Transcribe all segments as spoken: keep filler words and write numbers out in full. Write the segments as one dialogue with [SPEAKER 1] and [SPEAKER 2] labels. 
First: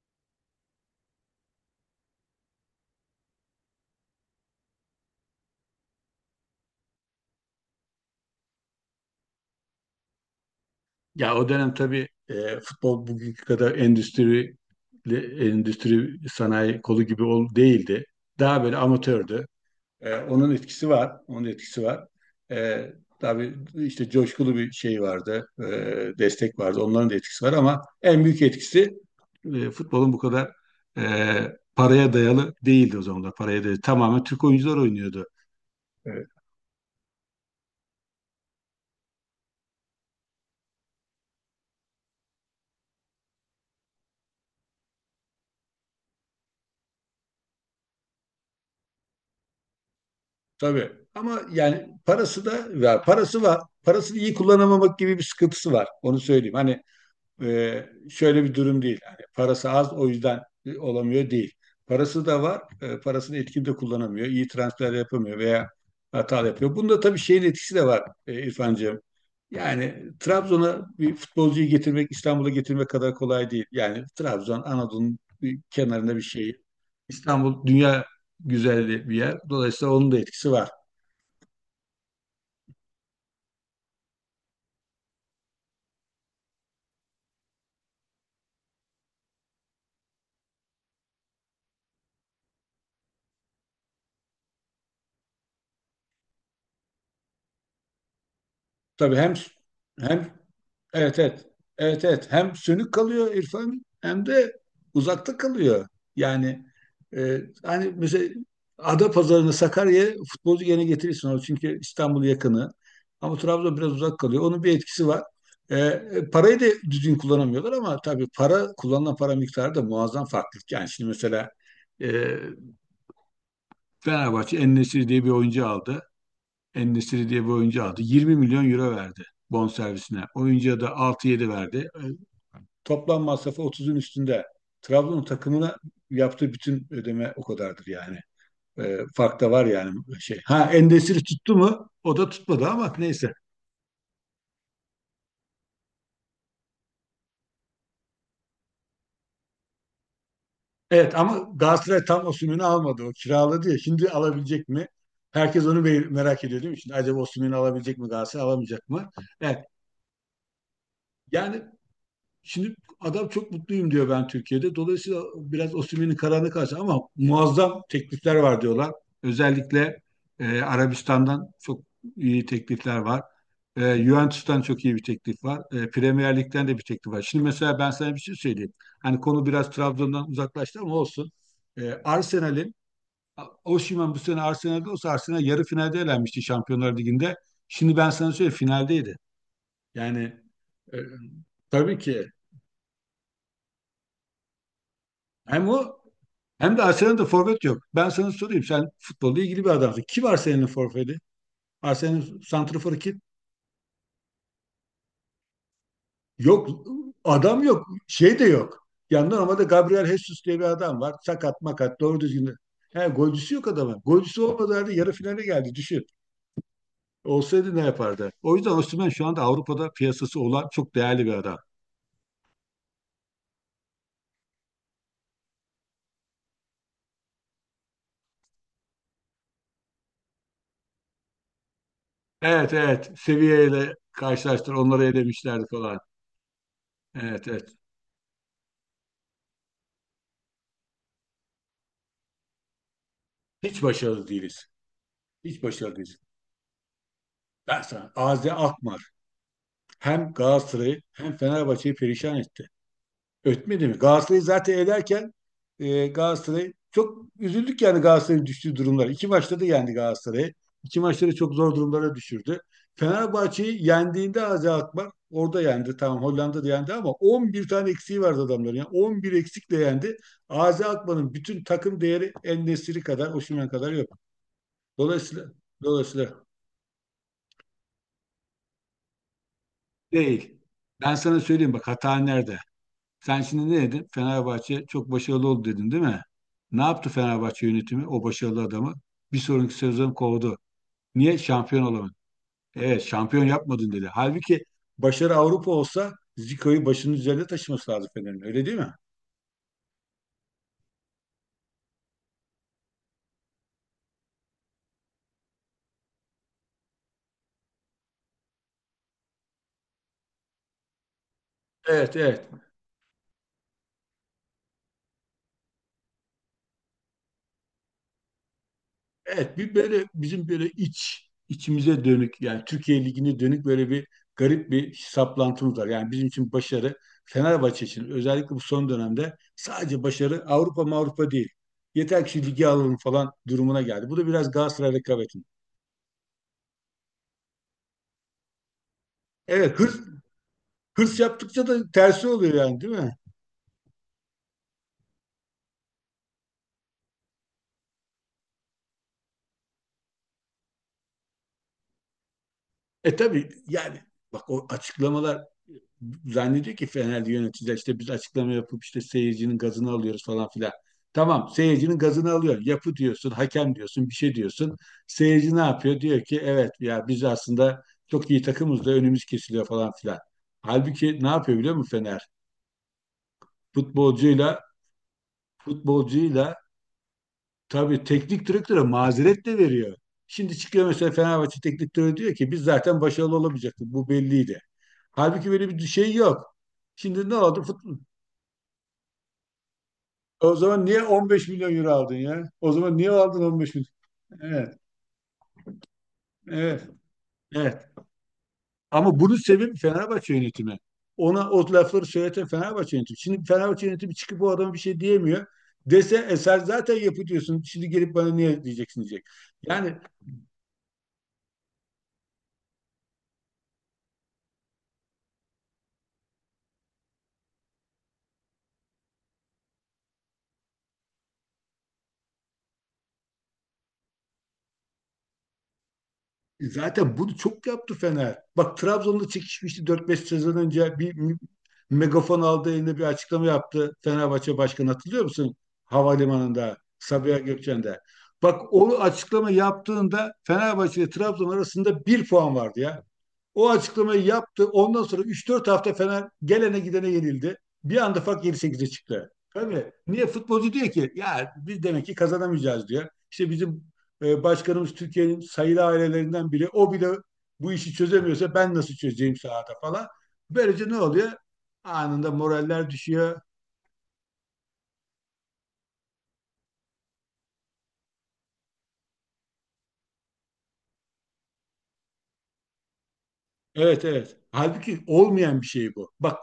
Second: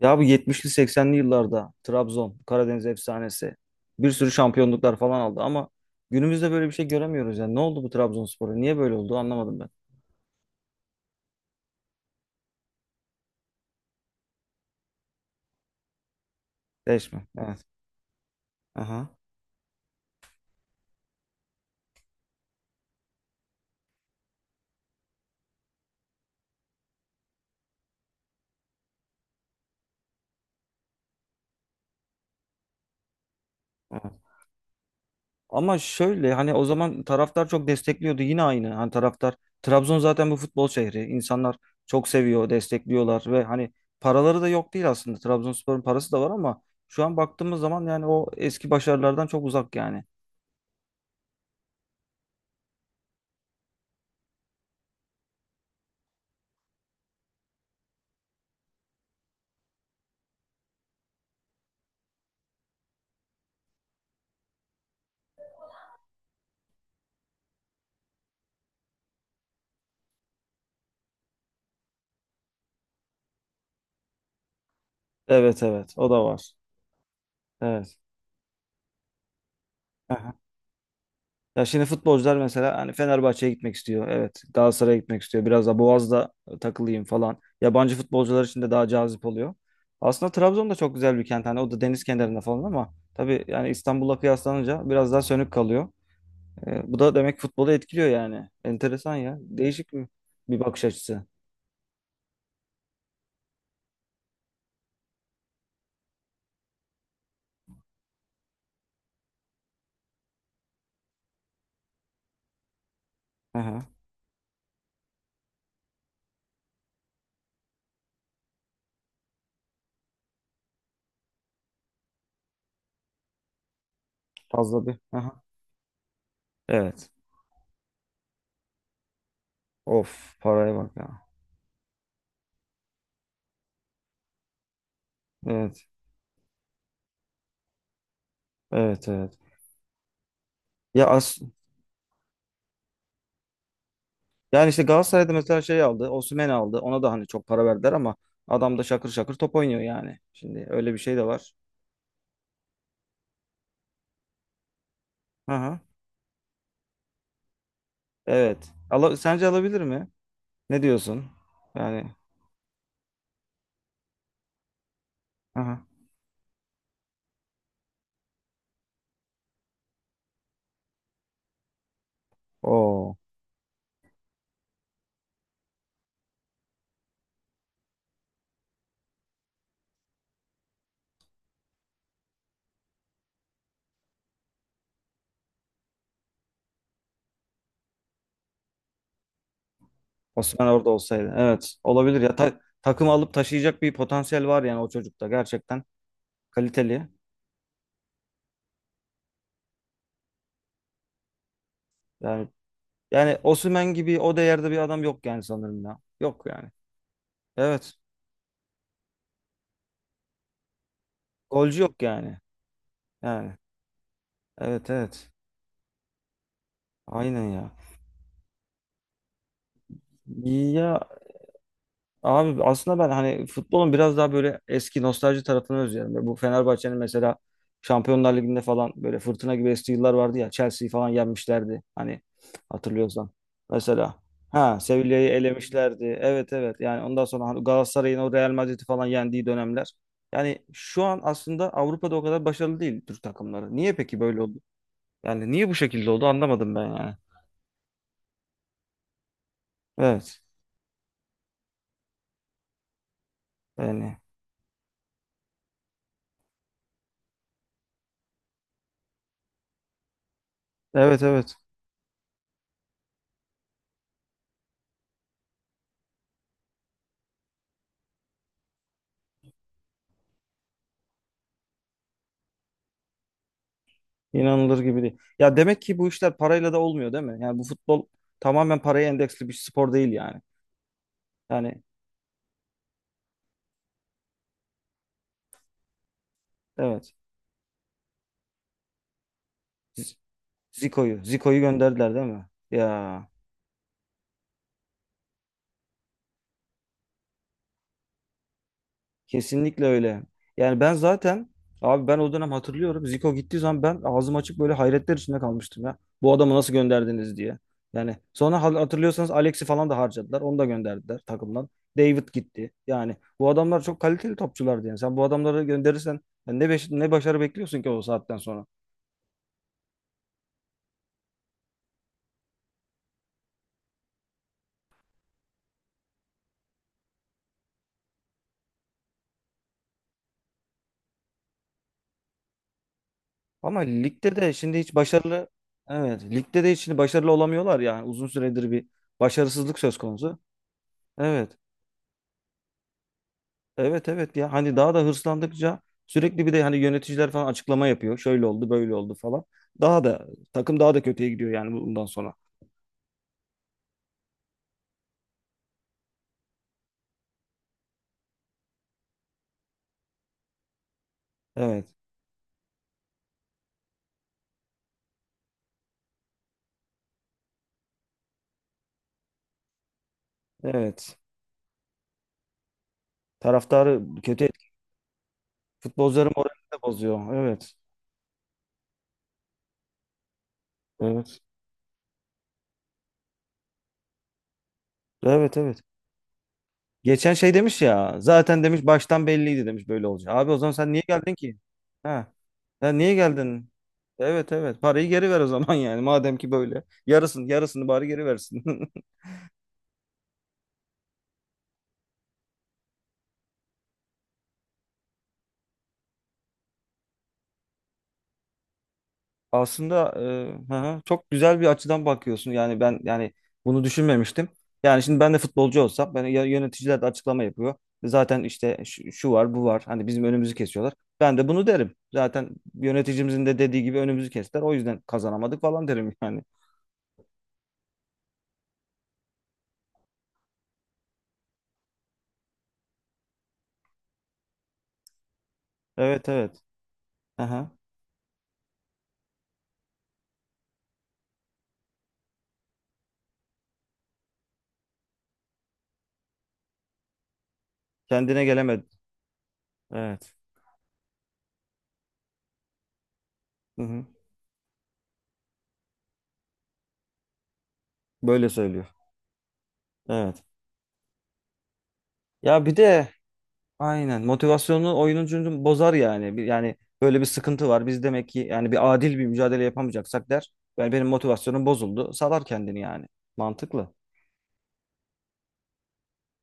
[SPEAKER 1] Ya bu yetmişli seksenli yıllarda Trabzon, Karadeniz efsanesi bir sürü şampiyonluklar falan aldı ama günümüzde böyle bir şey göremiyoruz yani. Ne oldu bu Trabzonspor'a? Niye böyle oldu anlamadım ben.
[SPEAKER 2] Ya o dönem tabii e, futbol bugünkü kadar endüstri endüstri sanayi kolu gibi
[SPEAKER 1] Değişme.
[SPEAKER 2] ol,
[SPEAKER 1] Evet.
[SPEAKER 2] değildi. Daha böyle
[SPEAKER 1] Aha.
[SPEAKER 2] amatördü. E, onun etkisi var. Onun etkisi var. E, tabii işte coşkulu bir şey vardı. E, destek vardı. Onların da etkisi var ama en büyük etkisi e, futbolun bu kadar e, paraya dayalı değildi o zamanlar. Paraya dayalı.
[SPEAKER 1] Evet.
[SPEAKER 2] Tamamen Türk oyuncular oynuyordu.
[SPEAKER 1] Ama şöyle, hani o zaman taraftar çok destekliyordu yine aynı. Hani taraftar, Trabzon zaten bu futbol şehri. İnsanlar çok seviyor, destekliyorlar ve hani paraları da yok değil aslında. Trabzonspor'un parası da var ama şu an baktığımız zaman yani o eski başarılardan çok uzak yani.
[SPEAKER 2] Tabii. Ama yani parası da, ya parası var. Parasını iyi kullanamamak gibi bir sıkıntısı var. Onu söyleyeyim. Hani e, şöyle bir durum değil. Hani parası az, o yüzden e, olamıyor değil. Parası da var. e, parasını etkin de kullanamıyor. İyi transfer yapamıyor veya hata yapıyor. Bunda tabii şeyin etkisi de var e, İrfancığım. Yani Trabzon'a bir futbolcuyu getirmek İstanbul'a getirmek kadar kolay değil. Yani Trabzon Anadolu'nun bir
[SPEAKER 1] Evet, evet, o
[SPEAKER 2] kenarında bir
[SPEAKER 1] da var.
[SPEAKER 2] şey. İstanbul
[SPEAKER 1] Evet.
[SPEAKER 2] dünya güzelliği bir yer. Dolayısıyla onun da etkisi var.
[SPEAKER 1] Ya şimdi futbolcular mesela hani Fenerbahçe'ye gitmek istiyor. Evet. Galatasaray'a gitmek istiyor. Biraz da Boğaz'da e, takılayım falan. Yabancı futbolcular için de daha cazip oluyor. Aslında Trabzon da çok güzel bir kent. Hani o da deniz kenarında falan ama tabii yani İstanbul'la kıyaslanınca biraz daha sönük kalıyor. Ee, bu da demek futbolu etkiliyor yani. Enteresan
[SPEAKER 2] Tabii, hem
[SPEAKER 1] ya. Değişik bir,
[SPEAKER 2] hem
[SPEAKER 1] bir bakış
[SPEAKER 2] evet,
[SPEAKER 1] açısı.
[SPEAKER 2] evet, evet, evet, hem sönük kalıyor İrfan, hem de uzakta kalıyor. Yani e, hani mesela Adapazarı'nı, Sakarya'ya futbolcu gene getirirsin, o çünkü İstanbul yakını, ama Trabzon
[SPEAKER 1] Aha,
[SPEAKER 2] biraz uzak kalıyor. Onun bir etkisi var. E, e, parayı da düzgün kullanamıyorlar, ama tabii para, kullanılan para miktarı da muazzam farklılık. Yani şimdi mesela e, Fenerbahçe en
[SPEAKER 1] fazla bir.
[SPEAKER 2] diye bir
[SPEAKER 1] Aha.
[SPEAKER 2] oyuncu aldı.
[SPEAKER 1] Evet.
[SPEAKER 2] En-Nesyri diye bir oyuncu aldı. yirmi milyon euro verdi bonservisine.
[SPEAKER 1] Of, paraya
[SPEAKER 2] Oyuncuya
[SPEAKER 1] bak
[SPEAKER 2] da
[SPEAKER 1] ya.
[SPEAKER 2] altı yedi verdi. E, Toplam masrafı otuzun üstünde. Trabzon takımına
[SPEAKER 1] Evet.
[SPEAKER 2] yaptığı bütün ödeme o kadardır yani. E,
[SPEAKER 1] Evet, evet.
[SPEAKER 2] fark da var yani şey. Ha,
[SPEAKER 1] Ya,
[SPEAKER 2] Endesiri
[SPEAKER 1] as
[SPEAKER 2] tuttu mu? O da tutmadı ama neyse.
[SPEAKER 1] yani işte Galatasaray'da mesela şey aldı. Osimhen aldı. Ona da hani çok para verdiler ama adam da şakır şakır top oynuyor yani. Şimdi öyle bir
[SPEAKER 2] Evet
[SPEAKER 1] şey de
[SPEAKER 2] ama
[SPEAKER 1] var.
[SPEAKER 2] Galatasaray tam Osimhen'i almadı. O kiraladı ya. Şimdi alabilecek mi? Herkes onu
[SPEAKER 1] Aha.
[SPEAKER 2] merak ediyor değil mi? Şimdi acaba Osimhen'i alabilecek mi, Galatasaray
[SPEAKER 1] Evet.
[SPEAKER 2] alamayacak mı?
[SPEAKER 1] Ala- sence
[SPEAKER 2] Evet.
[SPEAKER 1] alabilir mi? Ne diyorsun?
[SPEAKER 2] Yani
[SPEAKER 1] Yani,
[SPEAKER 2] şimdi adam çok mutluyum diyor, ben Türkiye'de. Dolayısıyla biraz
[SPEAKER 1] aha.
[SPEAKER 2] Osimhen'in kararına karşı, ama muazzam teklifler var diyorlar. Özellikle e, Arabistan'dan çok iyi teklifler
[SPEAKER 1] Oo.
[SPEAKER 2] var. E, Juventus'tan çok iyi bir teklif var. E, Premier Lig'den de bir teklif var. Şimdi mesela ben sana bir şey söyleyeyim. Hani konu biraz Trabzon'dan uzaklaştı ama olsun. E, Arsenal'in, Osimhen bu sene Arsenal'de olsa Arsenal yarı finalde elenmişti Şampiyonlar Ligi'nde. Şimdi ben sana söyleyeyim, finaldeydi. Yani
[SPEAKER 1] Osimhen orada
[SPEAKER 2] e,
[SPEAKER 1] olsaydı. Evet.
[SPEAKER 2] tabii
[SPEAKER 1] Olabilir
[SPEAKER 2] ki,
[SPEAKER 1] ya. Ta- takım alıp taşıyacak bir potansiyel var yani o çocukta.
[SPEAKER 2] hem o
[SPEAKER 1] Gerçekten
[SPEAKER 2] hem de
[SPEAKER 1] kaliteli.
[SPEAKER 2] Arsenal'da forvet yok. Ben sana sorayım. Sen futbolla ilgili bir adamsın. Kim Arsenal'in forveti? Arsenal'in
[SPEAKER 1] Yani
[SPEAKER 2] santraforu kim?
[SPEAKER 1] yani Osimhen gibi o değerde bir adam yok yani, sanırım ya. Yok
[SPEAKER 2] Yok.
[SPEAKER 1] yani.
[SPEAKER 2] Adam yok.
[SPEAKER 1] Evet.
[SPEAKER 2] Şey de yok. Yani normalde Gabriel Jesus diye bir adam var. Sakat
[SPEAKER 1] Golcü
[SPEAKER 2] makat.
[SPEAKER 1] yok
[SPEAKER 2] Doğru
[SPEAKER 1] yani.
[SPEAKER 2] düzgün. de- He, golcüsü
[SPEAKER 1] Yani.
[SPEAKER 2] yok adamın. Golcüsü olmadığı
[SPEAKER 1] Evet,
[SPEAKER 2] halde yarı
[SPEAKER 1] evet.
[SPEAKER 2] finale geldi. Düşün.
[SPEAKER 1] Aynen ya.
[SPEAKER 2] Olsaydı ne yapardı? O yüzden Osimhen şu anda Avrupa'da piyasası olan çok
[SPEAKER 1] Ya,
[SPEAKER 2] değerli bir adam.
[SPEAKER 1] abi, aslında ben hani futbolun biraz daha böyle eski nostalji tarafını özlüyorum. Böyle. Bu Fenerbahçe'nin mesela Şampiyonlar Ligi'nde falan böyle fırtına gibi estiği yıllar vardı ya. Chelsea'yi falan yenmişlerdi, hani,
[SPEAKER 2] Evet, evet.
[SPEAKER 1] hatırlıyorsan.
[SPEAKER 2] Seviyeyle
[SPEAKER 1] Mesela,
[SPEAKER 2] karşılaştır.
[SPEAKER 1] ha,
[SPEAKER 2] Onları
[SPEAKER 1] Sevilla'yı
[SPEAKER 2] elemişlerdi falan.
[SPEAKER 1] elemişlerdi. Evet, evet. Yani ondan sonra
[SPEAKER 2] Evet,
[SPEAKER 1] hani
[SPEAKER 2] evet.
[SPEAKER 1] Galatasaray'ın o Real Madrid'i falan yendiği dönemler. Yani şu an aslında Avrupa'da o kadar başarılı değil Türk takımları.
[SPEAKER 2] Hiç
[SPEAKER 1] Niye peki
[SPEAKER 2] başarılı
[SPEAKER 1] böyle oldu?
[SPEAKER 2] değiliz.
[SPEAKER 1] Yani
[SPEAKER 2] Hiç
[SPEAKER 1] niye bu
[SPEAKER 2] başarılı
[SPEAKER 1] şekilde
[SPEAKER 2] değiliz.
[SPEAKER 1] oldu anlamadım ben yani.
[SPEAKER 2] Ben sana ağzı akma. Hem
[SPEAKER 1] Evet.
[SPEAKER 2] Galatasaray'ı hem Fenerbahçe'yi perişan etti. Ötmedi mi?
[SPEAKER 1] Yani,
[SPEAKER 2] Galatasaray'ı zaten ederken e, Galatasaray, çok üzüldük yani Galatasaray'ın düştüğü durumlar. İki maçta da yendi Galatasaray'ı. İki
[SPEAKER 1] evet,
[SPEAKER 2] maçta da çok
[SPEAKER 1] evet.
[SPEAKER 2] zor durumlara düşürdü. Fenerbahçe'yi yendiğinde Azi Akbar orada yendi. Tamam, Hollanda'da yendi ama on bir tane eksiği vardı adamların. Yani on bir eksikle yendi. Azi Akbar'ın bütün takım değeri En-Nesyri kadar, Osimhen kadar yok.
[SPEAKER 1] İnanılır gibi değil.
[SPEAKER 2] Dolayısıyla
[SPEAKER 1] Ya, demek ki bu işler
[SPEAKER 2] dolayısıyla
[SPEAKER 1] parayla da olmuyor değil mi? Yani bu futbol tamamen paraya endeksli bir spor değil yani.
[SPEAKER 2] değil. Ben sana söyleyeyim
[SPEAKER 1] Yani,
[SPEAKER 2] bak, hata nerede? Sen şimdi ne dedin? Fenerbahçe çok başarılı oldu dedin değil mi? Ne yaptı
[SPEAKER 1] evet.
[SPEAKER 2] Fenerbahçe yönetimi o başarılı adamı? Bir sonraki sezon
[SPEAKER 1] Z-
[SPEAKER 2] kovdu.
[SPEAKER 1] Zico'yu,
[SPEAKER 2] Niye?
[SPEAKER 1] Zico'yu
[SPEAKER 2] Şampiyon
[SPEAKER 1] gönderdiler
[SPEAKER 2] olamadın.
[SPEAKER 1] değil mi? Ya,
[SPEAKER 2] Evet, şampiyon yapmadın dedi. Halbuki başarı Avrupa olsa Zico'yu başının üzerinde taşıması lazım Fener'in, öyle değil mi?
[SPEAKER 1] kesinlikle öyle. Yani ben zaten, abi, ben o dönem hatırlıyorum. Zico gittiği zaman ben ağzım açık böyle hayretler içinde kalmıştım ya. Bu adamı nasıl gönderdiniz diye. Yani sonra hal- hatırlıyorsanız Alex'i falan da harcadılar. Onu da gönderdiler takımdan.
[SPEAKER 2] Evet,
[SPEAKER 1] David
[SPEAKER 2] evet.
[SPEAKER 1] gitti. Yani bu adamlar çok kaliteli topçulardı yani. Sen bu adamları gönderirsen yani ne, beş- ne başarı bekliyorsun ki o saatten sonra?
[SPEAKER 2] Evet, bir böyle bizim böyle iç, içimize dönük yani Türkiye Ligi'ne dönük böyle bir garip bir saplantımız var. Yani bizim için başarı, Fenerbahçe için özellikle bu son dönemde, sadece başarı Avrupa, Avrupa değil. Yeter ki şu ligi alalım falan
[SPEAKER 1] Ama
[SPEAKER 2] durumuna geldi. Bu da
[SPEAKER 1] ligde
[SPEAKER 2] biraz
[SPEAKER 1] de şimdi
[SPEAKER 2] Galatasaray
[SPEAKER 1] hiç
[SPEAKER 2] rekabeti.
[SPEAKER 1] başarılı, evet, ligde de hiç şimdi başarılı olamıyorlar yani. Uzun süredir bir
[SPEAKER 2] Evet,
[SPEAKER 1] başarısızlık söz
[SPEAKER 2] hırs,
[SPEAKER 1] konusu.
[SPEAKER 2] hırs
[SPEAKER 1] Evet.
[SPEAKER 2] yaptıkça da tersi oluyor yani değil mi?
[SPEAKER 1] Evet, evet, ya, hani daha da hırslandıkça sürekli bir de hani yöneticiler falan açıklama yapıyor. Şöyle oldu, böyle oldu falan. Daha da takım daha da kötüye gidiyor yani bundan sonra.
[SPEAKER 2] E tabii yani, bak o açıklamalar, zannediyor ki Fenerli yöneticiler işte biz açıklama yapıp işte seyircinin gazını alıyoruz falan filan. Tamam,
[SPEAKER 1] Evet.
[SPEAKER 2] seyircinin gazını alıyor. Yapı diyorsun, hakem diyorsun, bir şey diyorsun. Seyirci ne yapıyor? Diyor ki evet ya, biz aslında çok iyi takımız da önümüz kesiliyor falan filan. Halbuki
[SPEAKER 1] Evet.
[SPEAKER 2] ne yapıyor biliyor musun Fener?
[SPEAKER 1] Taraftarı kötü
[SPEAKER 2] Futbolcuyla
[SPEAKER 1] etki. Futbolcuların
[SPEAKER 2] futbolcuyla
[SPEAKER 1] moralini de bozuyor. Evet.
[SPEAKER 2] tabii teknik direktöre mazeret de veriyor. Şimdi çıkıyor mesela,
[SPEAKER 1] Evet.
[SPEAKER 2] Fenerbahçe teknik direktörü diyor ki biz zaten başarılı olamayacaktık. Bu belliydi. Halbuki
[SPEAKER 1] Evet,
[SPEAKER 2] böyle bir
[SPEAKER 1] evet.
[SPEAKER 2] şey yok. Şimdi ne
[SPEAKER 1] Geçen şey
[SPEAKER 2] oldu?
[SPEAKER 1] demiş
[SPEAKER 2] Fut-
[SPEAKER 1] ya. Zaten demiş baştan belliydi demiş böyle olacak. Abi,
[SPEAKER 2] O
[SPEAKER 1] o zaman
[SPEAKER 2] zaman
[SPEAKER 1] sen
[SPEAKER 2] niye
[SPEAKER 1] niye geldin
[SPEAKER 2] on beş
[SPEAKER 1] ki?
[SPEAKER 2] milyon euro aldın
[SPEAKER 1] Ha.
[SPEAKER 2] ya? O zaman
[SPEAKER 1] Sen
[SPEAKER 2] niye
[SPEAKER 1] niye
[SPEAKER 2] aldın
[SPEAKER 1] geldin?
[SPEAKER 2] on beş milyon?
[SPEAKER 1] Evet,
[SPEAKER 2] Evet,
[SPEAKER 1] evet. Parayı geri ver o zaman yani. Madem ki böyle.
[SPEAKER 2] evet,
[SPEAKER 1] Yarısını yarısını
[SPEAKER 2] evet.
[SPEAKER 1] bari geri versin.
[SPEAKER 2] Ama bunun sebebi Fenerbahçe yönetimi. Ona o lafları söyleten Fenerbahçe yönetimi. Şimdi Fenerbahçe yönetimi çıkıp bu adama bir şey diyemiyor. Dese e sen zaten yapıyorsun. Şimdi gelip bana niye diyeceksin diyecek. Yani
[SPEAKER 1] Aslında, e, hı hı, çok güzel bir açıdan bakıyorsun. Yani ben, yani, bunu düşünmemiştim. Yani şimdi ben de futbolcu olsam, ben, ya- yöneticiler de açıklama yapıyor. Zaten işte şu, şu var, bu var. Hani bizim önümüzü kesiyorlar. Ben de bunu derim. Zaten yöneticimizin de dediği gibi önümüzü kestiler. O yüzden kazanamadık falan derim yani.
[SPEAKER 2] E, zaten bunu çok yaptı Fener. Bak, Trabzon'da çekişmişti dört beş sezon önce bir m- megafon aldı eline, bir açıklama yaptı Fenerbahçe Başkanı, hatırlıyor musun?
[SPEAKER 1] Evet, evet.
[SPEAKER 2] Havalimanında, Sabiha
[SPEAKER 1] Aha.
[SPEAKER 2] Gökçen'de. Bak, o açıklama yaptığında Fenerbahçe ile Trabzon arasında bir puan vardı ya. O açıklamayı yaptı. Ondan sonra üç dört hafta Fener gelene gidene yenildi. Bir anda fark
[SPEAKER 1] Kendine
[SPEAKER 2] yedi sekize
[SPEAKER 1] gelemedi.
[SPEAKER 2] çıktı. Tabii. Niye?
[SPEAKER 1] Evet.
[SPEAKER 2] Futbolcu diyor ki ya biz demek ki kazanamayacağız diyor. İşte
[SPEAKER 1] Hı
[SPEAKER 2] bizim
[SPEAKER 1] hı.
[SPEAKER 2] e, başkanımız Türkiye'nin sayılı ailelerinden biri. O bile bu işi
[SPEAKER 1] Böyle
[SPEAKER 2] çözemiyorsa ben
[SPEAKER 1] söylüyor.
[SPEAKER 2] nasıl çözeceğim sahada falan.
[SPEAKER 1] Evet.
[SPEAKER 2] Böylece ne oluyor? Anında
[SPEAKER 1] Ya, bir
[SPEAKER 2] moraller
[SPEAKER 1] de,
[SPEAKER 2] düşüyor.
[SPEAKER 1] aynen. Motivasyonunu oyuncunun bozar yani. Bir- Yani böyle bir sıkıntı var. Biz demek ki yani, bir adil bir mücadele yapamayacaksak der. Yani benim motivasyonum bozuldu. Salar kendini yani. Mantıklı.
[SPEAKER 2] Evet, evet. Halbuki olmayan bir şey bu. Bak,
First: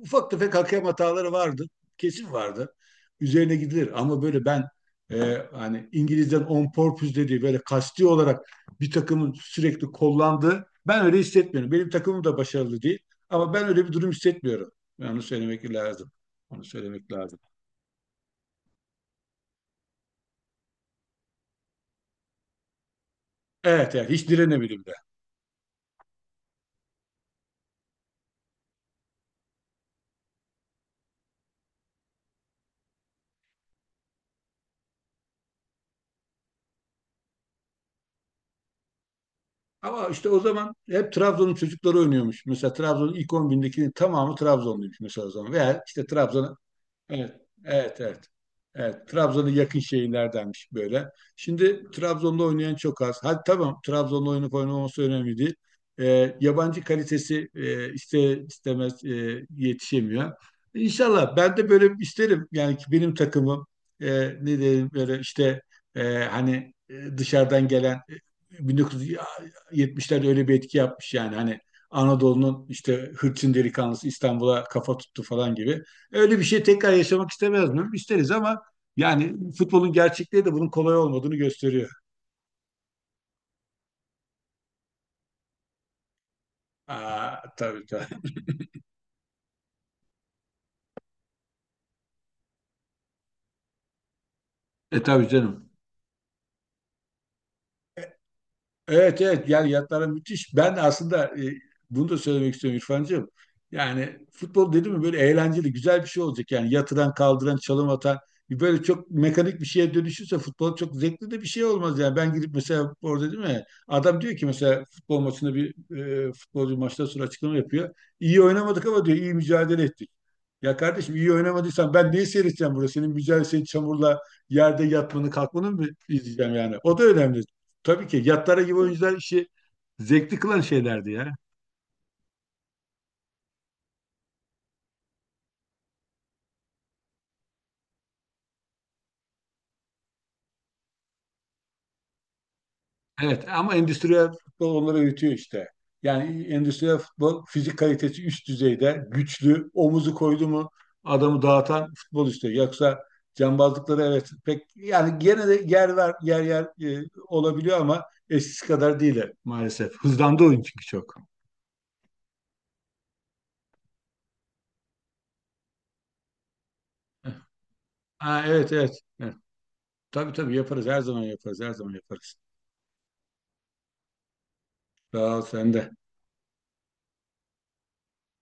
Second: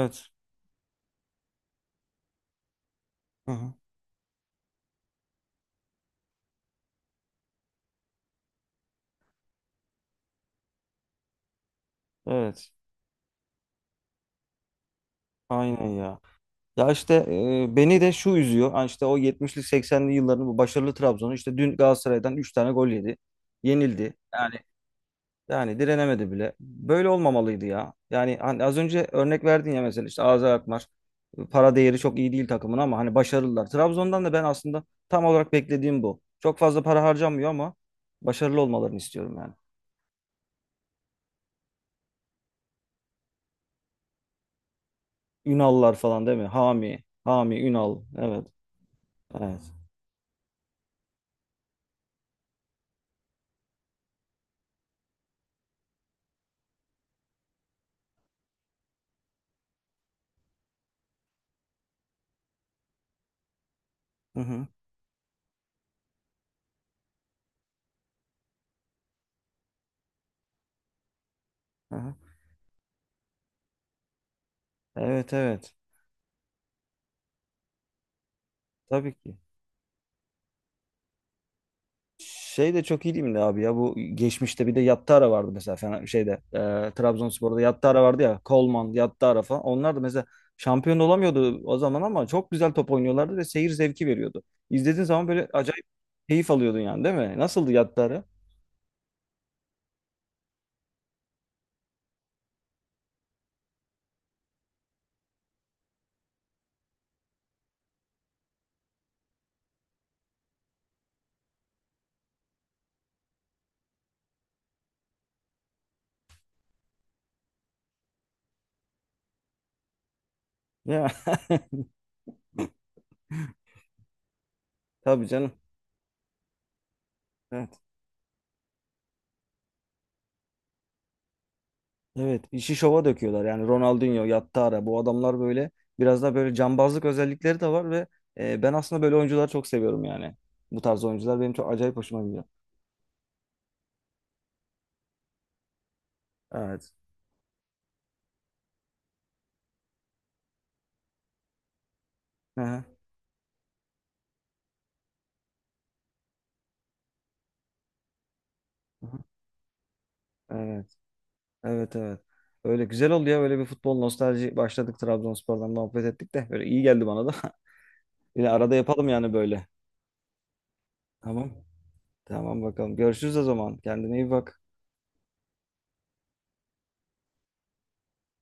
[SPEAKER 2] ufak tefek hakem hataları vardı. Kesin vardı.
[SPEAKER 1] Hı
[SPEAKER 2] Üzerine
[SPEAKER 1] hı.
[SPEAKER 2] gidilir, ama böyle ben e, hani İngiliz'den on purpose dediği böyle kasti olarak bir takımın sürekli kollandığı, ben öyle hissetmiyorum. Benim takımım da
[SPEAKER 1] Evet.
[SPEAKER 2] başarılı değil ama ben öyle bir durum hissetmiyorum. Yani onu söylemek
[SPEAKER 1] Aynen
[SPEAKER 2] lazım.
[SPEAKER 1] ya.
[SPEAKER 2] Onu
[SPEAKER 1] Ya
[SPEAKER 2] söylemek
[SPEAKER 1] işte,
[SPEAKER 2] lazım.
[SPEAKER 1] e, beni de şu üzüyor. Hani işte o yetmişli seksenli yılların bu başarılı Trabzon'u işte dün Galatasaray'dan üç tane gol yedi.
[SPEAKER 2] Evet, evet,
[SPEAKER 1] Yenildi.
[SPEAKER 2] hiç
[SPEAKER 1] Yani
[SPEAKER 2] direnemedim de.
[SPEAKER 1] Yani direnemedi bile. Böyle olmamalıydı ya. Yani hani az önce örnek verdin ya, mesela işte Azer Akmar. Para değeri çok iyi değil takımın ama hani başarılılar. Trabzon'dan da ben aslında tam olarak beklediğim bu. Çok fazla para harcanmıyor ama başarılı olmalarını istiyorum yani.
[SPEAKER 2] Ama işte o zaman hep Trabzon'un çocukları oynuyormuş. Mesela Trabzon'un ilk on bindekinin tamamı Trabzonluymuş mesela o zaman. Veya
[SPEAKER 1] Ünallar
[SPEAKER 2] işte
[SPEAKER 1] falan değil mi?
[SPEAKER 2] Trabzon'a,
[SPEAKER 1] Hami,
[SPEAKER 2] Evet,
[SPEAKER 1] Hami,
[SPEAKER 2] evet,
[SPEAKER 1] Ünal.
[SPEAKER 2] evet.
[SPEAKER 1] Evet,
[SPEAKER 2] Evet, Trabzon'a
[SPEAKER 1] evet.
[SPEAKER 2] yakın şehirlerdenmiş böyle. Şimdi Trabzon'da oynayan çok az. Hadi tamam, Trabzon'da oynayıp oynamaması önemli değil. Ee, yabancı kalitesi e, iste istemez e, yetişemiyor. İnşallah ben de böyle isterim. Yani ki benim takımım, e,
[SPEAKER 1] Hı
[SPEAKER 2] ne
[SPEAKER 1] hı,
[SPEAKER 2] diyeyim böyle işte, e, hani e, dışarıdan gelen, e, bin dokuz yüz yetmişlerde öyle bir etki yapmış yani hani,
[SPEAKER 1] hı hı.
[SPEAKER 2] Anadolu'nun işte hırçın delikanlısı İstanbul'a kafa tuttu
[SPEAKER 1] Evet,
[SPEAKER 2] falan
[SPEAKER 1] evet.
[SPEAKER 2] gibi. Öyle bir şey tekrar yaşamak istemez miyim? İsteriz ama
[SPEAKER 1] Tabii ki.
[SPEAKER 2] yani futbolun gerçekliği de bunun kolay olmadığını gösteriyor.
[SPEAKER 1] Şey de çok ilimli abi ya, bu geçmişte bir de Yattara vardı mesela, Fena- şeyde, e,
[SPEAKER 2] Aa,
[SPEAKER 1] Trabzonspor'da
[SPEAKER 2] tabii,
[SPEAKER 1] Yattara vardı
[SPEAKER 2] tabii.
[SPEAKER 1] ya, Coleman, Yattara falan, onlar da mesela şampiyon olamıyordu o zaman ama çok güzel top oynuyorlardı ve seyir zevki veriyordu.
[SPEAKER 2] E,
[SPEAKER 1] İzlediğin
[SPEAKER 2] tabii
[SPEAKER 1] zaman böyle
[SPEAKER 2] canım.
[SPEAKER 1] acayip keyif alıyordun yani, değil mi? Nasıldı Yattara?
[SPEAKER 2] Evet, evet, yani yatlara müthiş. Ben aslında e, bunu da söylemek istiyorum İrfancığım. Yani futbol dedim mi böyle eğlenceli, güzel bir şey olacak. Yani yatıran kaldıran çalım atan, böyle çok mekanik bir şeye dönüşürse futbol çok zevkli de bir şey olmaz yani. Ben gidip mesela, orada değil mi? Adam diyor ki mesela, futbol maçında bir e, futbolcu maçtan sonra açıklama yapıyor. İyi oynamadık ama diyor iyi mücadele ettik. Ya
[SPEAKER 1] Ya,
[SPEAKER 2] kardeşim, iyi oynamadıysan ben neyi seyredeceğim burada? Senin mücadele, senin çamurla yerde
[SPEAKER 1] tabii
[SPEAKER 2] yatmanı
[SPEAKER 1] canım.
[SPEAKER 2] kalkmanı mı izleyeceğim yani? O da önemli.
[SPEAKER 1] Evet.
[SPEAKER 2] Tabii ki, yatlara gibi oyuncular işi zevkli kılan şeylerdi ya.
[SPEAKER 1] Evet, işi şova döküyorlar yani. Ronaldinho, Yattara, bu adamlar böyle biraz da böyle cambazlık özellikleri de var ve e, ben aslında böyle oyuncuları çok seviyorum yani. Bu tarz oyuncular benim çok acayip hoşuma gidiyor.
[SPEAKER 2] Evet, ama endüstriyel futbol onları öğütüyor işte. Yani
[SPEAKER 1] Evet.
[SPEAKER 2] endüstriyel futbol, fizik kalitesi üst düzeyde, güçlü, omuzu koydu mu adamı dağıtan futbol işte. Yoksa cambazlıkları, evet pek yani gene de yer ver yer yer e, olabiliyor ama eskisi kadar
[SPEAKER 1] Aha.
[SPEAKER 2] değil maalesef. Hızlandı oyun çünkü
[SPEAKER 1] Evet.
[SPEAKER 2] çok.
[SPEAKER 1] Evet, evet. Öyle güzel oldu ya, böyle bir futbol nostalji başladık, Trabzonspor'dan muhabbet ettik de böyle iyi geldi bana da.
[SPEAKER 2] Ha,
[SPEAKER 1] Yine
[SPEAKER 2] evet,
[SPEAKER 1] arada
[SPEAKER 2] evet,
[SPEAKER 1] yapalım yani
[SPEAKER 2] evet.
[SPEAKER 1] böyle.
[SPEAKER 2] Tabii, tabii, yaparız her zaman,
[SPEAKER 1] Tamam.
[SPEAKER 2] yaparız her zaman, yaparız.
[SPEAKER 1] Tamam bakalım. Görüşürüz o zaman. Kendine iyi bak.
[SPEAKER 2] Sağ ol, sen de.